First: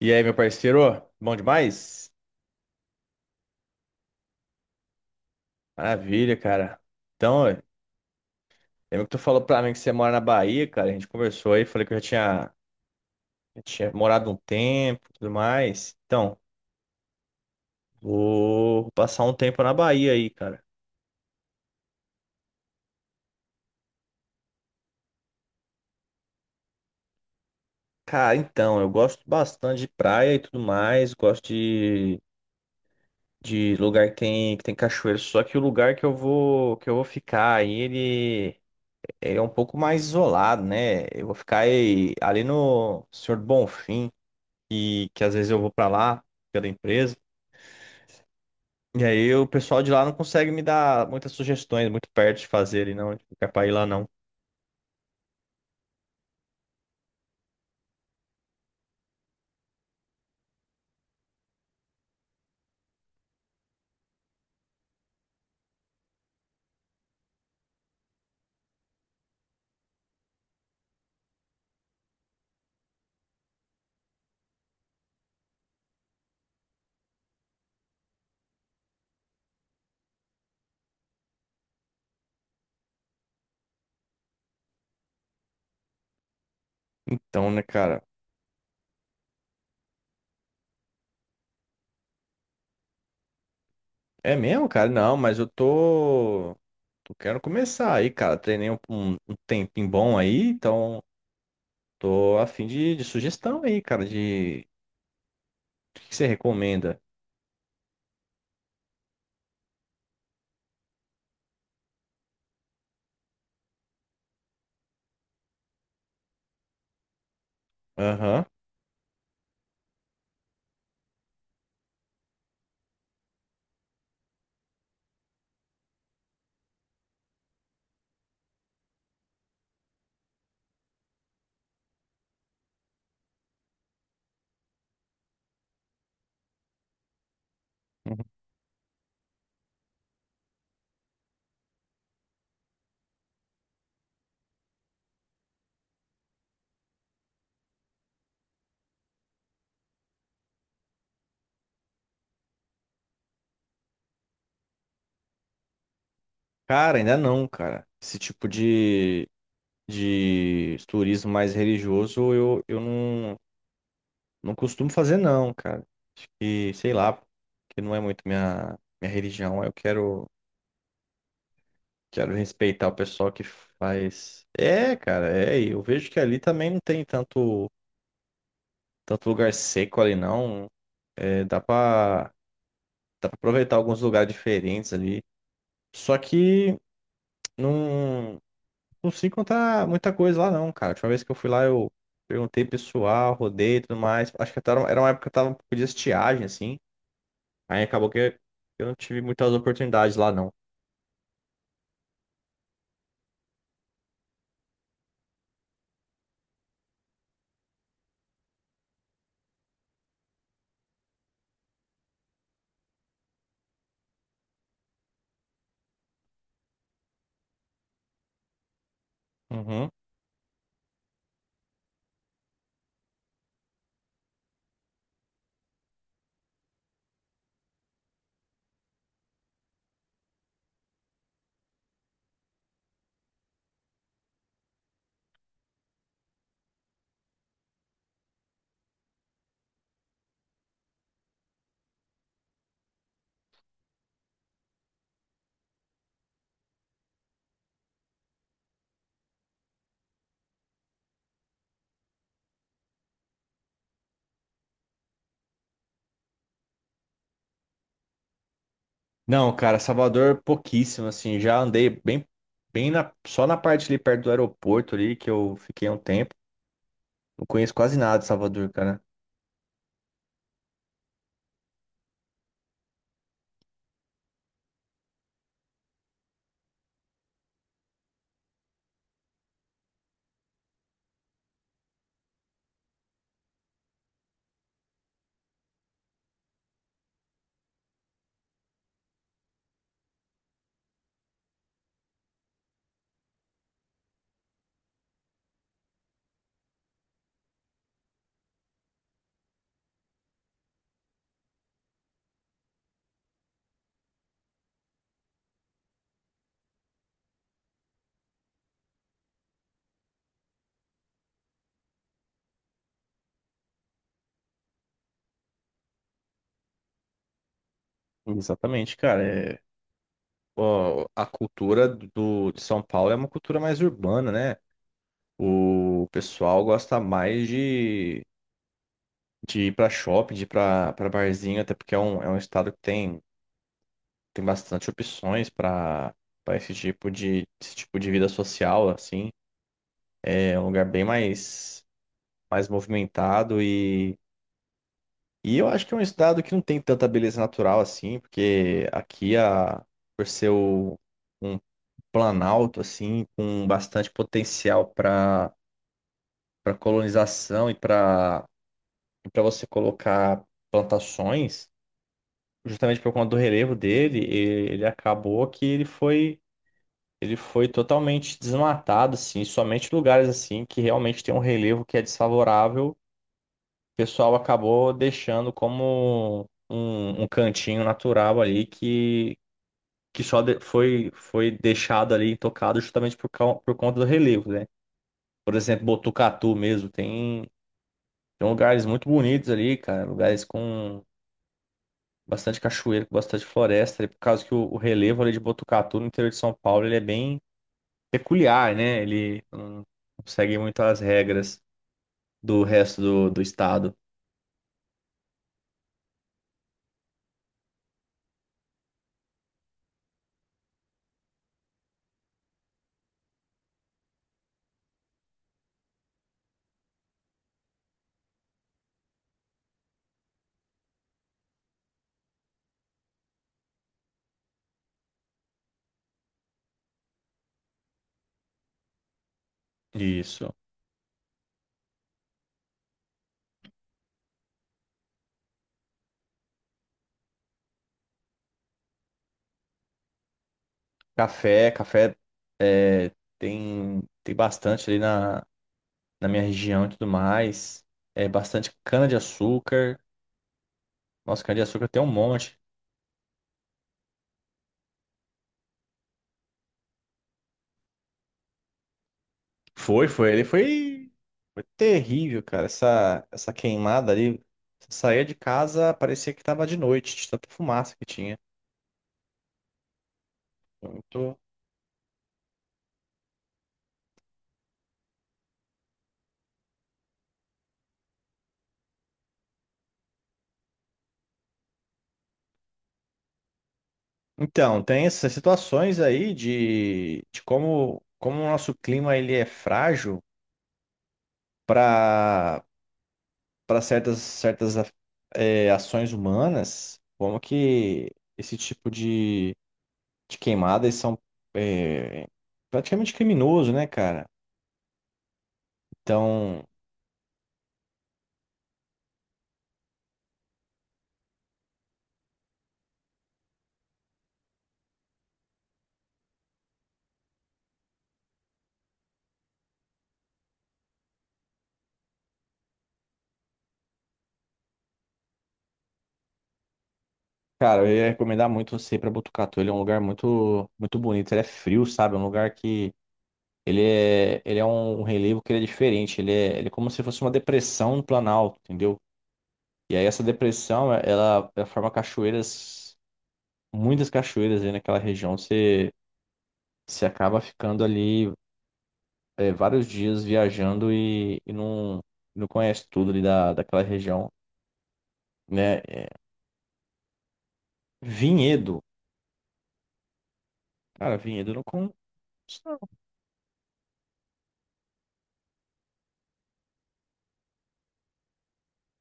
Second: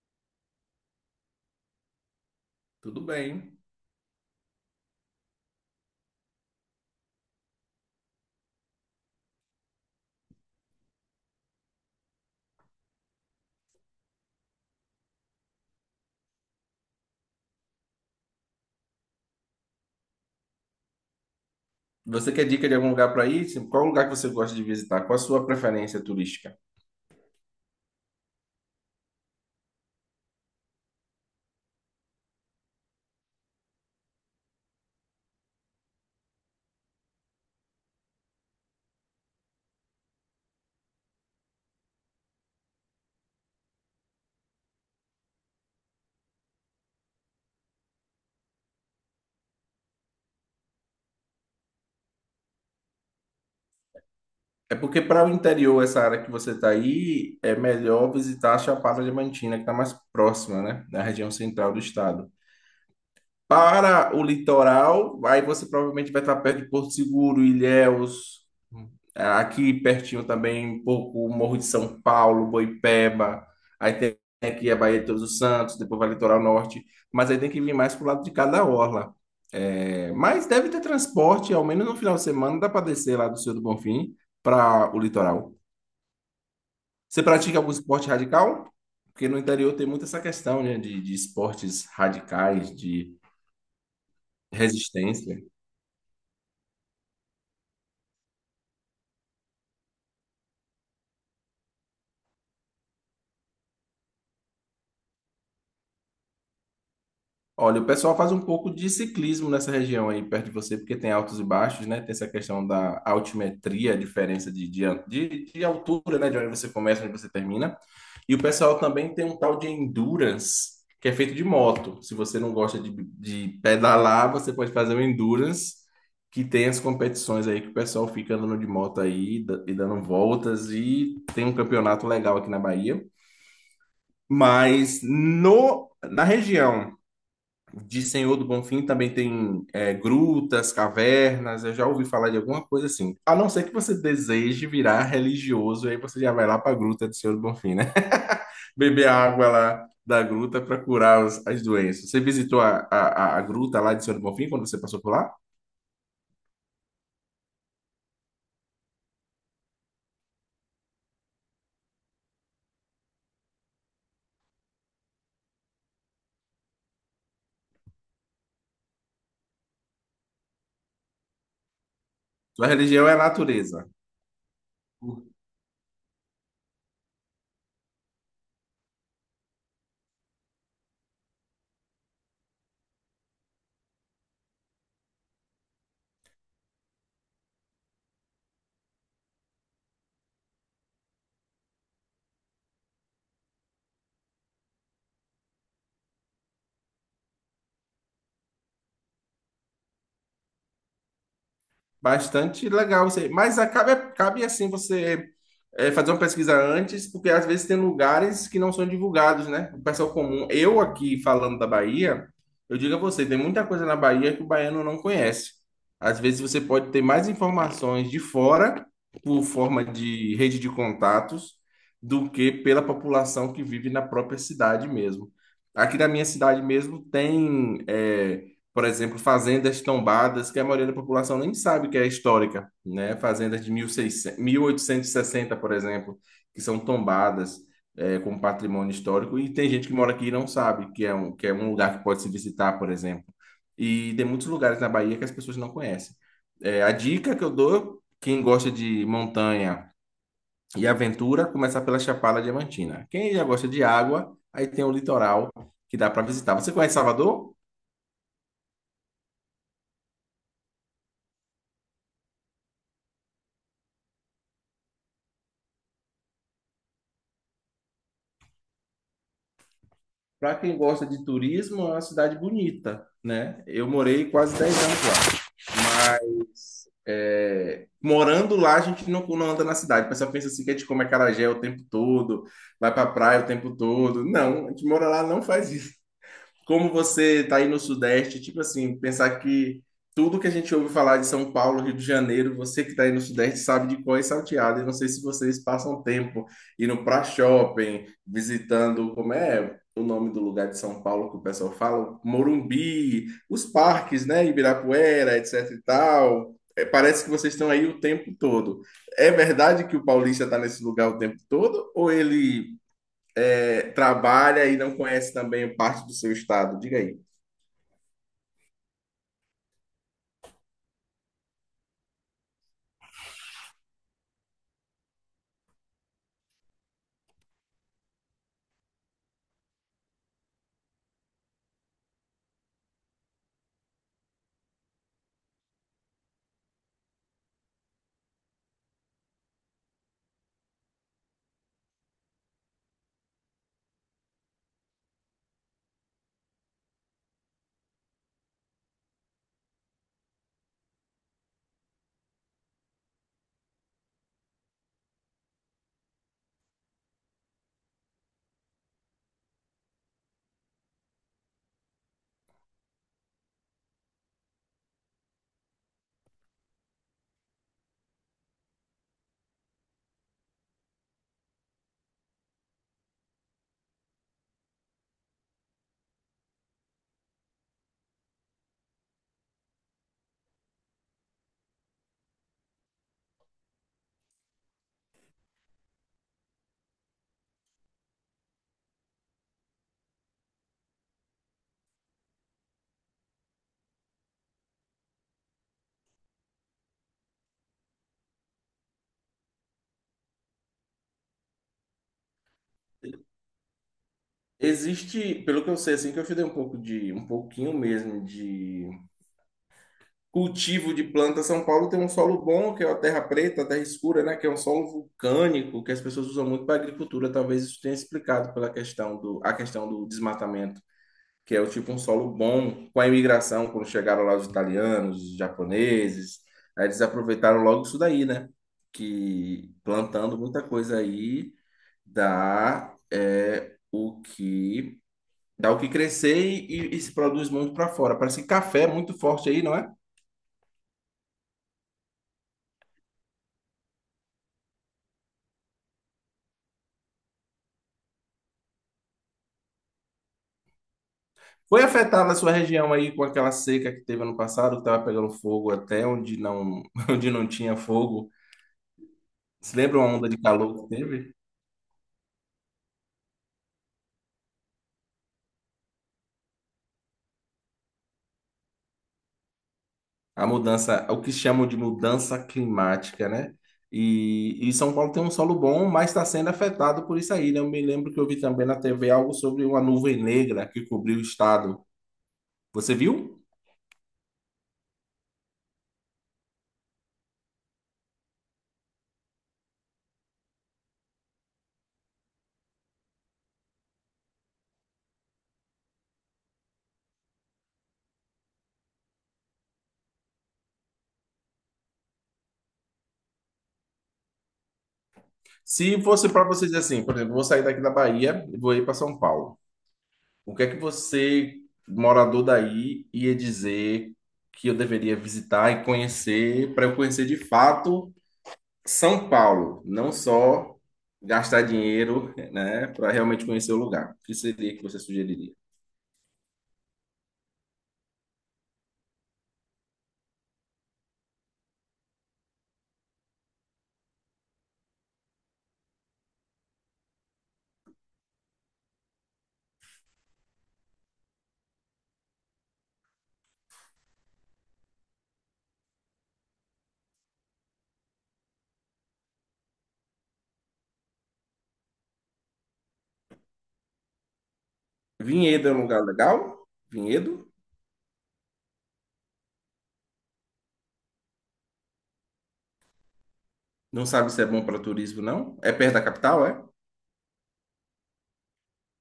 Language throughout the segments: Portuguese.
E aí, meu parceiro? Bom demais? Tudo bem. Maravilha, cara. Então, ué, lembra que tu falou pra mim que você mora na Bahia, cara? A gente conversou aí, falei que já tinha morado um tempo e tudo mais. Então, vou passar um tempo na Bahia aí, cara. Você quer dica de algum lugar para ir? Qual lugar que você gosta de visitar? Qual a sua preferência turística? Cara, então, eu gosto bastante de praia e tudo mais, de lugar que tem cachoeira, só que o lugar que eu vou ficar aí, ele é um pouco mais isolado, né? Eu vou ficar aí, ali no Senhor do Bonfim, e que às vezes eu vou pra lá pela empresa. E aí o pessoal de lá não consegue me dar muitas sugestões, muito perto de fazer ele, não, tipo, quer pra ir lá não. É porque para o interior, essa área que você está aí, é melhor visitar a Chapada Diamantina, que está mais próxima, né? Na região central do estado. Para o litoral, aí você provavelmente vai estar perto de Porto Seguro, Ilhéus, aqui pertinho também, um pouco o Morro de São Paulo, Boipeba, aí tem aqui a Baía de Todos os Santos, depois vai litoral norte, mas aí tem que vir mais pro lado de cada orla. É, mas deve ter transporte, ao menos no final de semana dá para descer lá do Senhor do Bonfim para o litoral. Você Então, pratica né, algum cara? esporte radical? Porque no interior tem muito essa questão, né, de esportes radicais, de É mesmo, cara? Não, mas resistência. eu tô. Eu quero começar aí, cara. Treinei um tempinho bom aí, então tô a de sugestão aí, cara, de o que que você recomenda? Olha, o pessoal faz um pouco de ciclismo nessa região aí perto de você, porque tem altos e baixos, né? Tem essa questão da altimetria, a diferença de altura, né? De onde você começa, onde você termina. E o Aham. pessoal também tem um tal de endurance, que é feito de moto. Se você não gosta de pedalar, você pode fazer o endurance, que tem as competições aí que o pessoal fica andando de moto aí da- e dando voltas. E tem um campeonato legal aqui na Bahia. Mas no, na região de Uhum. Senhor do Bonfim também tem é, grutas, cavernas, eu já ouvi falar de alguma coisa assim. A não ser que você deseje virar religioso, aí você já vai lá para a gruta do Senhor do Bonfim, né? Beber a água lá da gruta para curar as doenças. Você visitou a gruta lá de Senhor do Bonfim quando você passou por lá? Cara, ainda não, cara. Esse de turismo mais religioso eu não, não costumo fazer, não, cara. Acho que, sei lá, que não é muito minha religião. Quero Sua respeitar o religião é a pessoal que natureza. faz. É, cara, é. E eu vejo que ali também não tem tanto, tanto lugar seco ali, não. É, dá pra aproveitar alguns lugares diferentes ali. Só que não, não se encontrar muita coisa lá, não, cara. A última vez que eu fui lá, eu perguntei pessoal, rodei e tudo mais. Acho que até era uma época que tava um pouco de estiagem, assim. Aí acabou que eu não tive muitas oportunidades lá, não. Bastante legal você. Mas acaba, cabe assim você é, fazer uma pesquisa antes, porque às vezes tem lugares que não são divulgados, né? O pessoal comum. Eu aqui falando da Bahia, eu digo a você, tem muita coisa na Bahia que o baiano não conhece. Às vezes você pode ter mais informações de fora, por forma Uhum. de rede de contatos, do que pela população que vive na própria cidade mesmo. Aqui na minha cidade mesmo tem. É, por exemplo, fazendas tombadas que a maioria da população nem sabe que é histórica, né? Fazendas de mil e seiscentos, mil oitocentos e sessenta por exemplo, que são tombadas é, como patrimônio histórico e tem gente que mora aqui e não sabe que é um lugar que pode se visitar, por exemplo. E tem muitos lugares na Bahia que as pessoas não conhecem. É, a dica que eu dou, quem gosta de montanha e aventura, começar pela Chapada Diamantina. Quem já gosta de água, aí tem o litoral que dá para visitar. Você conhece Salvador? Não, cara, Salvador pouquíssimo, assim, já andei bem na, só na parte ali perto do aeroporto ali que eu fiquei um tempo. Não conheço quase nada de Salvador, cara. Para quem gosta de turismo, é uma cidade bonita, né? Eu morei quase 10 anos lá, mas é, morando lá a gente não, não anda na cidade. O pessoal pensa assim que a gente come acarajé o tempo todo, vai para praia o tempo todo. Não, a gente mora lá, não faz isso como você está aí no Sudeste, tipo assim, pensar que tudo que a gente ouve falar de São Paulo, Rio de Janeiro, você que está aí no Sudeste sabe de cor e salteado. Eu não sei se vocês passam tempo indo para shopping, visitando, como é o nome do lugar de São Paulo que o pessoal fala? Morumbi, os parques, né? Ibirapuera, etc e tal. É, parece que vocês estão aí o tempo todo. É verdade que o paulista está nesse lugar o tempo todo? Ou ele é, trabalha e não conhece também parte do seu estado. Diga aí. Exatamente, cara. É, ó, a cultura de São Paulo é uma cultura mais urbana, né? O pessoal gosta mais de ir pra shopping, de ir pra barzinho, até porque é um estado que tem tem bastante opções para para esse tipo de vida social assim é um lugar bem mais mais movimentado e eu acho que é um estado que não tem tanta beleza natural assim, porque aqui a por ser o- um planalto assim com bastante potencial para para colonização e para para você colocar plantações justamente por conta do relevo dele ele acabou que ele foi totalmente desmatado, assim, somente lugares assim que realmente tem um relevo que é desfavorável. O pessoal acabou deixando como um cantinho natural ali que só foi, foi deixado ali intocado justamente por conta do relevo, né? Por exemplo, Botucatu mesmo, tem, tem lugares muito bonitos ali, cara, lugares com bastante cachoeira, com bastante floresta, e por causa que o relevo ali de Botucatu no interior de São Paulo, ele é bem peculiar, né? Ele não segue muito as regras do resto do estado. Existe, pelo que eu sei, assim, que eu estudei um pouco de, um pouquinho mesmo de cultivo de planta. São Paulo tem um solo bom, que é a terra preta, a terra escura, né? Que é um solo vulcânico, que as pessoas usam muito para agricultura. Talvez isso tenha explicado pela questão do, a questão do desmatamento, que é o tipo um solo bom com a imigração, quando chegaram lá os italianos, os japoneses, aí eles aproveitaram logo isso daí, né? Que plantando Isso. muita coisa aí dá é o que dá o que crescer e se produz muito para fora. Parece que café é muito forte aí, não é? Café, café é, tem, tem bastante ali na minha região e tudo mais. É bastante cana-de-açúcar. Nossa, Foi cana-de-açúcar tem um afetada a sua monte. região aí com aquela seca que teve ano passado, que estava pegando fogo até onde não onde não tinha fogo. Se lembra Foi, uma onda foi. de calor que teve? Foi terrível, cara. Essa queimada ali. Você saía de casa, parecia que tava de noite, de tanta fumaça que tinha. A mudança, o que Muito. chamam de mudança climática, né? E São Paulo tem um solo bom, mas está sendo afetado por isso aí, né? Eu me lembro que eu vi também na TV algo sobre uma nuvem negra que cobriu o estado. Você viu? Então, tem essas situações aí de como, como o nosso clima ele é frágil para para certas é, ações humanas, como que esse de queimadas são é, praticamente criminoso, né, cara? Se fosse para Então, você dizer assim, por exemplo, vou sair daqui da Bahia e vou ir para São Paulo. O que é que você, morador daí, ia dizer que eu deveria visitar e conhecer para eu conhecer de fato São Paulo, não só gastar dinheiro, né, para realmente conhecer o lugar? O que seria que você sugeriria? cara, eu ia recomendar muito você ir para Botucatu. Ele é um lugar muito, muito bonito, ele é frio, sabe? É um lugar que ele é um um relevo que ele é diferente. Ele é como se fosse uma depressão no Planalto, entendeu? E aí essa depressão, é, ela forma cachoeiras, muitas cachoeiras aí naquela região. Você, você acaba ficando ali é, vários dias viajando e não, não conhece tudo ali daquela região, Vinhedo é né? um lugar É, legal? Vinhedo? Vinhedo. Cara, Vinhedo eu não conheço, não. Não sabe se é bom para turismo, não? É perto da capital, é?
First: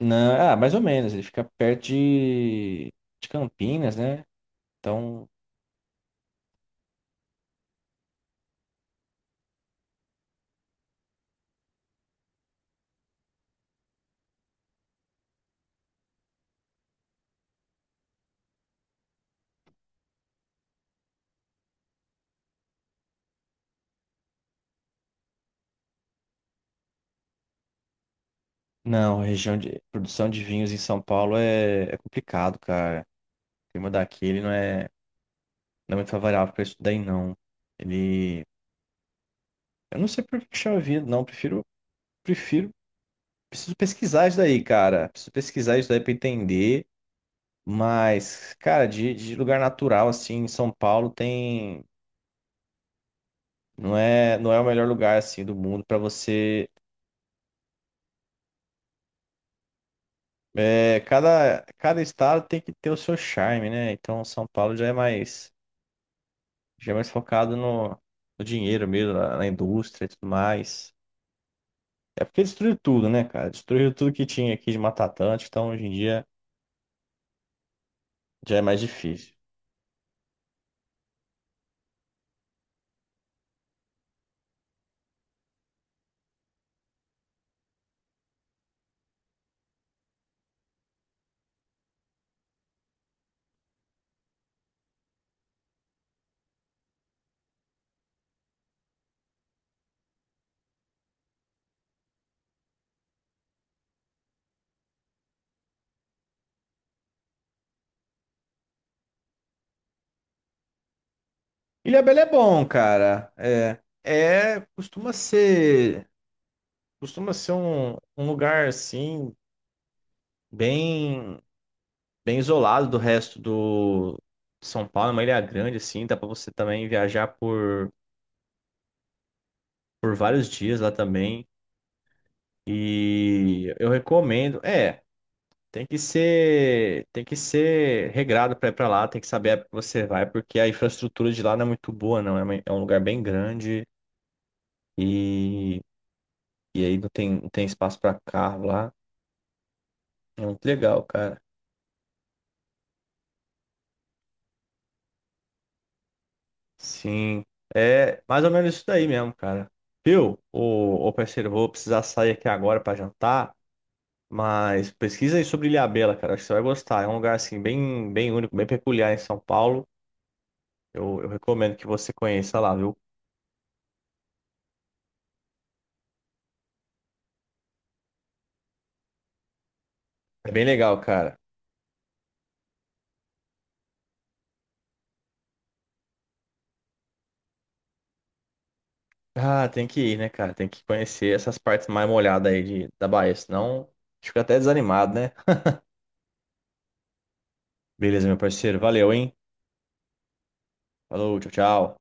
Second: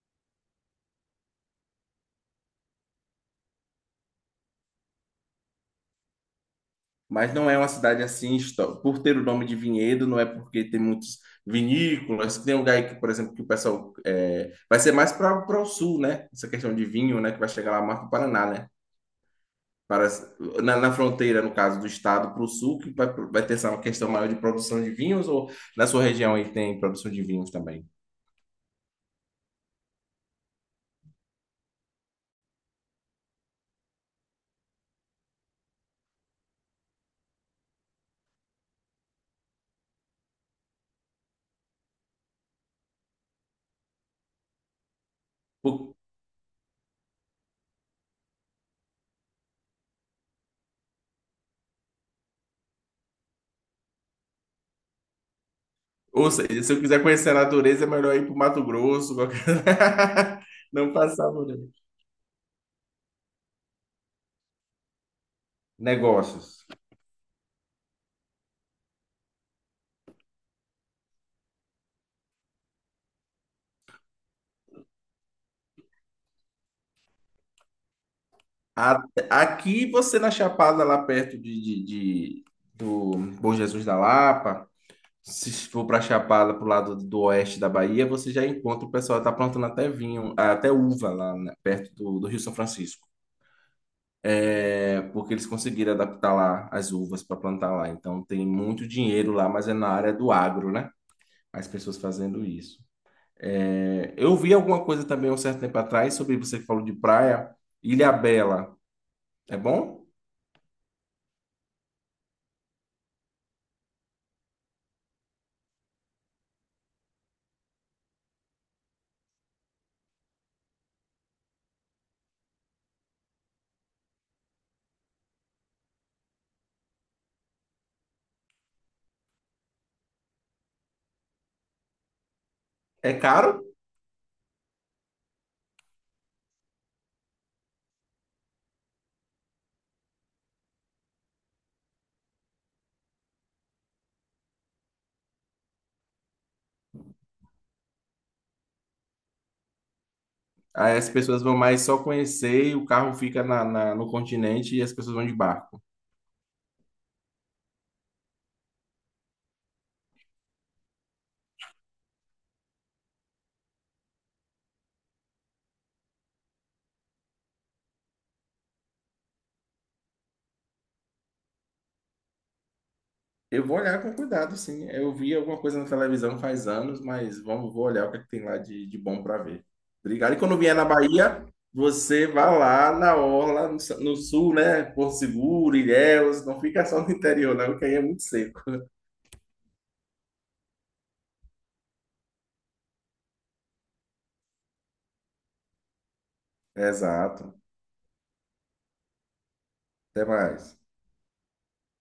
Não, é, ah, mais ou menos. Ele fica perto de Campinas, né? Então, Mas não é uma cidade assim, por ter o nome de Vinhedo, não é porque tem muitos vinícolas, tem um lugar aí que, por exemplo, que o pessoal é, vai ser mais para o sul, né? Essa questão de vinho, né? Que vai chegar lá mais para o Paraná, né? Para, na fronteira, no caso, do estado para o sul, que vai, vai ter essa questão maior de produção de vinhos, ou na sua região aí tem produção de vinhos também? não, a região de produção de vinhos em São Paulo é, é complicado, cara. O clima daqui, ele não é, não é muito favorável para isso daí, não. Ele... Eu não sei por que chama vida, não. Prefiro, prefiro, preciso pesquisar isso daí, cara. Preciso Ou, pesquisar isso daí pra entender. Mas, cara, de lugar natural, assim, em São Paulo tem. Não é o melhor lugar, assim, do mundo pra ou seja, você. se eu quiser conhecer a natureza, é melhor ir para o Mato Grosso, qualquer... não É, passar por aí. cada, cada estado tem que ter o seu charme, né? Então, São Paulo Negócios. já é mais focado no, no dinheiro mesmo, na, na indústria e tudo mais. É porque destruiu tudo, né, cara? Destruiu tudo que tinha aqui de Mata Atlântica, então hoje em dia já é mais A- difícil. Aqui você na Chapada, lá perto de do Bom Jesus da Lapa, se for para Chapada, pro lado do oeste da Bahia, você já encontra o pessoal que tá plantando até vinho, até uva lá né, perto do Rio São Francisco, é, porque eles conseguiram adaptar lá as uvas para plantar lá. Então tem muito dinheiro lá, mas é na área do agro, né? As pessoas fazendo isso. É, eu vi alguma coisa também um certo tempo atrás sobre você que falou de praia, Ilhabela. É bom? Ilhabela é bom, cara. É, é costuma ser um, um lugar assim bem, bem isolado do resto do de São Paulo, é uma ilha grande assim, dá pra você também viajar por vários dias lá também. É caro? E eu recomendo, é, tem que ser regrado pra ir pra lá, tem que saber a época que você vai, porque a infraestrutura de lá não é muito boa, não. É, é um lugar bem grande. E e aí não tem, não tem espaço para carro lá. É muito Aí legal, as cara. pessoas vão mais só conhecer e o carro fica na, na- no continente e as pessoas vão de barco. Sim. É mais ou menos isso daí mesmo, cara. Viu? Ô, ô parceiro, eu vou precisar sair aqui agora para jantar, mas pesquisa aí sobre Ilhabela, cara. Acho que você vai gostar. É um lugar assim bem, bem único, bem peculiar em São Paulo. Eu recomendo que você conheça lá, viu? Eu vou olhar com cuidado, sim. Eu vi alguma coisa na televisão faz anos, mas vamos, vou olhar o que, é que tem lá de bom para ver. Obrigado. E É quando bem vier na legal, cara. Bahia, você vai lá na orla, no sul, né? Porto Seguro, Ilhéus, não fica só no interior, não, que aí é muito seco. Ah, tem que ir, né, cara? Tem que conhecer essas partes mais molhadas aí da Bahia, senão fica até desanimado, né? Exato. Beleza, meu parceiro. Valeu, hein? Até mais. Falou, tchau, tchau.